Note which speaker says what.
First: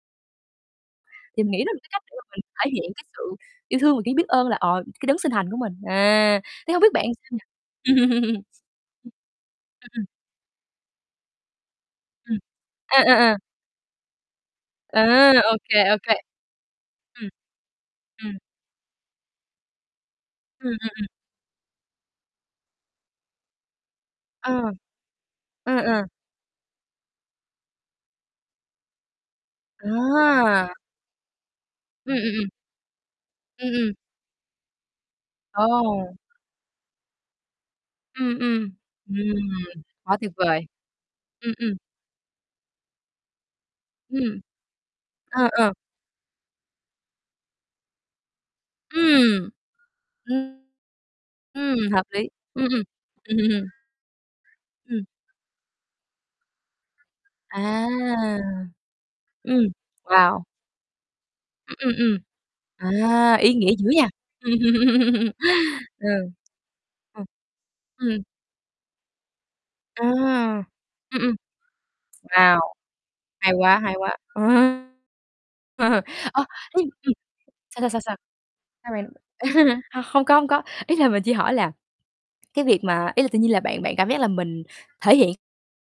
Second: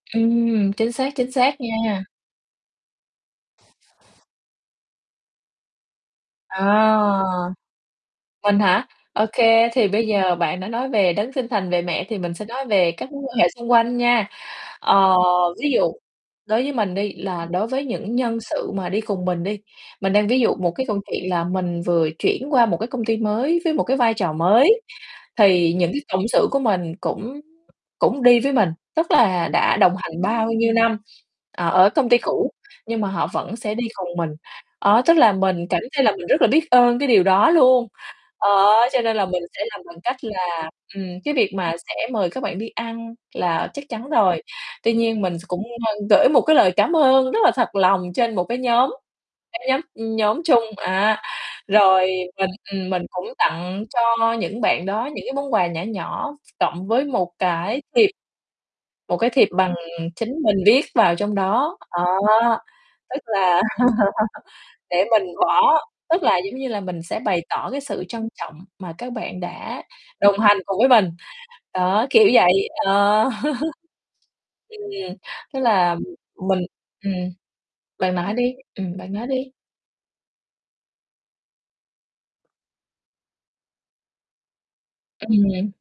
Speaker 1: Ừm, chính xác, chính
Speaker 2: Mình
Speaker 1: xác
Speaker 2: nghĩ đó là cái cách
Speaker 1: nha.
Speaker 2: để mà mình thể hiện cái sự yêu thương và cái biết ơn là, ờ, cái đấng sinh thành của mình. À, thế hông
Speaker 1: À,
Speaker 2: biết bạn sao nhỉ Ừm,
Speaker 1: mình hả? Ô kê, thì
Speaker 2: ừm.
Speaker 1: bây giờ bạn đã nói về đấng sinh thành, về mẹ, thì mình
Speaker 2: Ừm.
Speaker 1: sẽ nói về
Speaker 2: À,
Speaker 1: các
Speaker 2: à,
Speaker 1: mối
Speaker 2: à.
Speaker 1: quan hệ xung quanh nha. Ờ,
Speaker 2: À, ô
Speaker 1: ví
Speaker 2: kê,
Speaker 1: dụ
Speaker 2: ô kê.
Speaker 1: đối với mình đi
Speaker 2: Ừm.
Speaker 1: là đối với những
Speaker 2: Ừm.
Speaker 1: nhân sự mà đi cùng mình đi. Mình đang ví dụ
Speaker 2: Ừm,
Speaker 1: một
Speaker 2: ừm,
Speaker 1: cái câu
Speaker 2: ừm.
Speaker 1: chuyện là mình vừa chuyển qua một cái công ty mới với một cái vai trò
Speaker 2: Ờ.
Speaker 1: mới, thì
Speaker 2: Ừ,
Speaker 1: những cái
Speaker 2: ừ.
Speaker 1: cộng sự của mình cũng cũng đi với mình, tức là đã đồng hành bao
Speaker 2: À.
Speaker 1: nhiêu năm, ờ, ở công
Speaker 2: Ừm,
Speaker 1: ty
Speaker 2: ừm, ừm.
Speaker 1: cũ nhưng mà họ vẫn
Speaker 2: Ừm,
Speaker 1: sẽ đi
Speaker 2: ừm.
Speaker 1: cùng mình. Đó, tức là mình cảm thấy là
Speaker 2: Ồ.
Speaker 1: mình rất là biết ơn cái điều đó luôn,
Speaker 2: Ừm,
Speaker 1: ờ,
Speaker 2: ừm.
Speaker 1: cho
Speaker 2: Ừm,
Speaker 1: nên là mình sẽ làm bằng cách
Speaker 2: quá tuyệt vời.
Speaker 1: là, ừm, cái việc
Speaker 2: Ừm, ừm.
Speaker 1: mà sẽ mời các bạn đi ăn là chắc chắn
Speaker 2: Ừm.
Speaker 1: rồi. Tuy nhiên mình s
Speaker 2: Ờ,
Speaker 1: cũng,
Speaker 2: ờ.
Speaker 1: ơ, gửi một cái lời cám ơn rất là thật lòng trên một cái nhóm
Speaker 2: Ừm.
Speaker 1: cái nhóm, ưm, nhóm
Speaker 2: Ừm.
Speaker 1: chung á,
Speaker 2: Ừm, hợp
Speaker 1: rồi
Speaker 2: lý.
Speaker 1: mình,
Speaker 2: Ừm,
Speaker 1: ừm, mình cũng
Speaker 2: ừm. Ừm.
Speaker 1: tặng cho những bạn
Speaker 2: Ừm.
Speaker 1: đó những cái món quà nhỏ nhỏ, cộng với một cái
Speaker 2: À.
Speaker 1: thiệp một cái thiệp
Speaker 2: Ừm.
Speaker 1: bằng chính
Speaker 2: Wow.
Speaker 1: mình viết vào trong đó.
Speaker 2: Ừm, ừm, ừm.
Speaker 1: Đó, tức
Speaker 2: À, ý
Speaker 1: là
Speaker 2: nghĩa dữ nha. Ừm.
Speaker 1: để mình bỏ
Speaker 2: Ừ.
Speaker 1: tức là, giống như là, mình sẽ
Speaker 2: Ừm.
Speaker 1: bày tỏ cái sự
Speaker 2: Ừm.
Speaker 1: trân trọng mà các bạn đã
Speaker 2: À.
Speaker 1: đồng hành cùng với mình,
Speaker 2: Ừm, ừm.
Speaker 1: đó, kiểu
Speaker 2: Wow,
Speaker 1: vậy, ờ.
Speaker 2: hay quá, hay quá.
Speaker 1: Ừm,
Speaker 2: Ừm.
Speaker 1: tức là
Speaker 2: Ờ,
Speaker 1: mình
Speaker 2: thế ừm,
Speaker 1: ừm,
Speaker 2: sao, sao, sao,
Speaker 1: bạn
Speaker 2: sao?
Speaker 1: nói đi,
Speaker 2: Sao
Speaker 1: ừm,
Speaker 2: bạn?
Speaker 1: bạn nói đi.
Speaker 2: H hông có, hông có, ý là mình chỉ hỏi là cái việc mà ý là tự nhiên là bạn bạn cảm giác là mình thể hiện
Speaker 1: Ừm.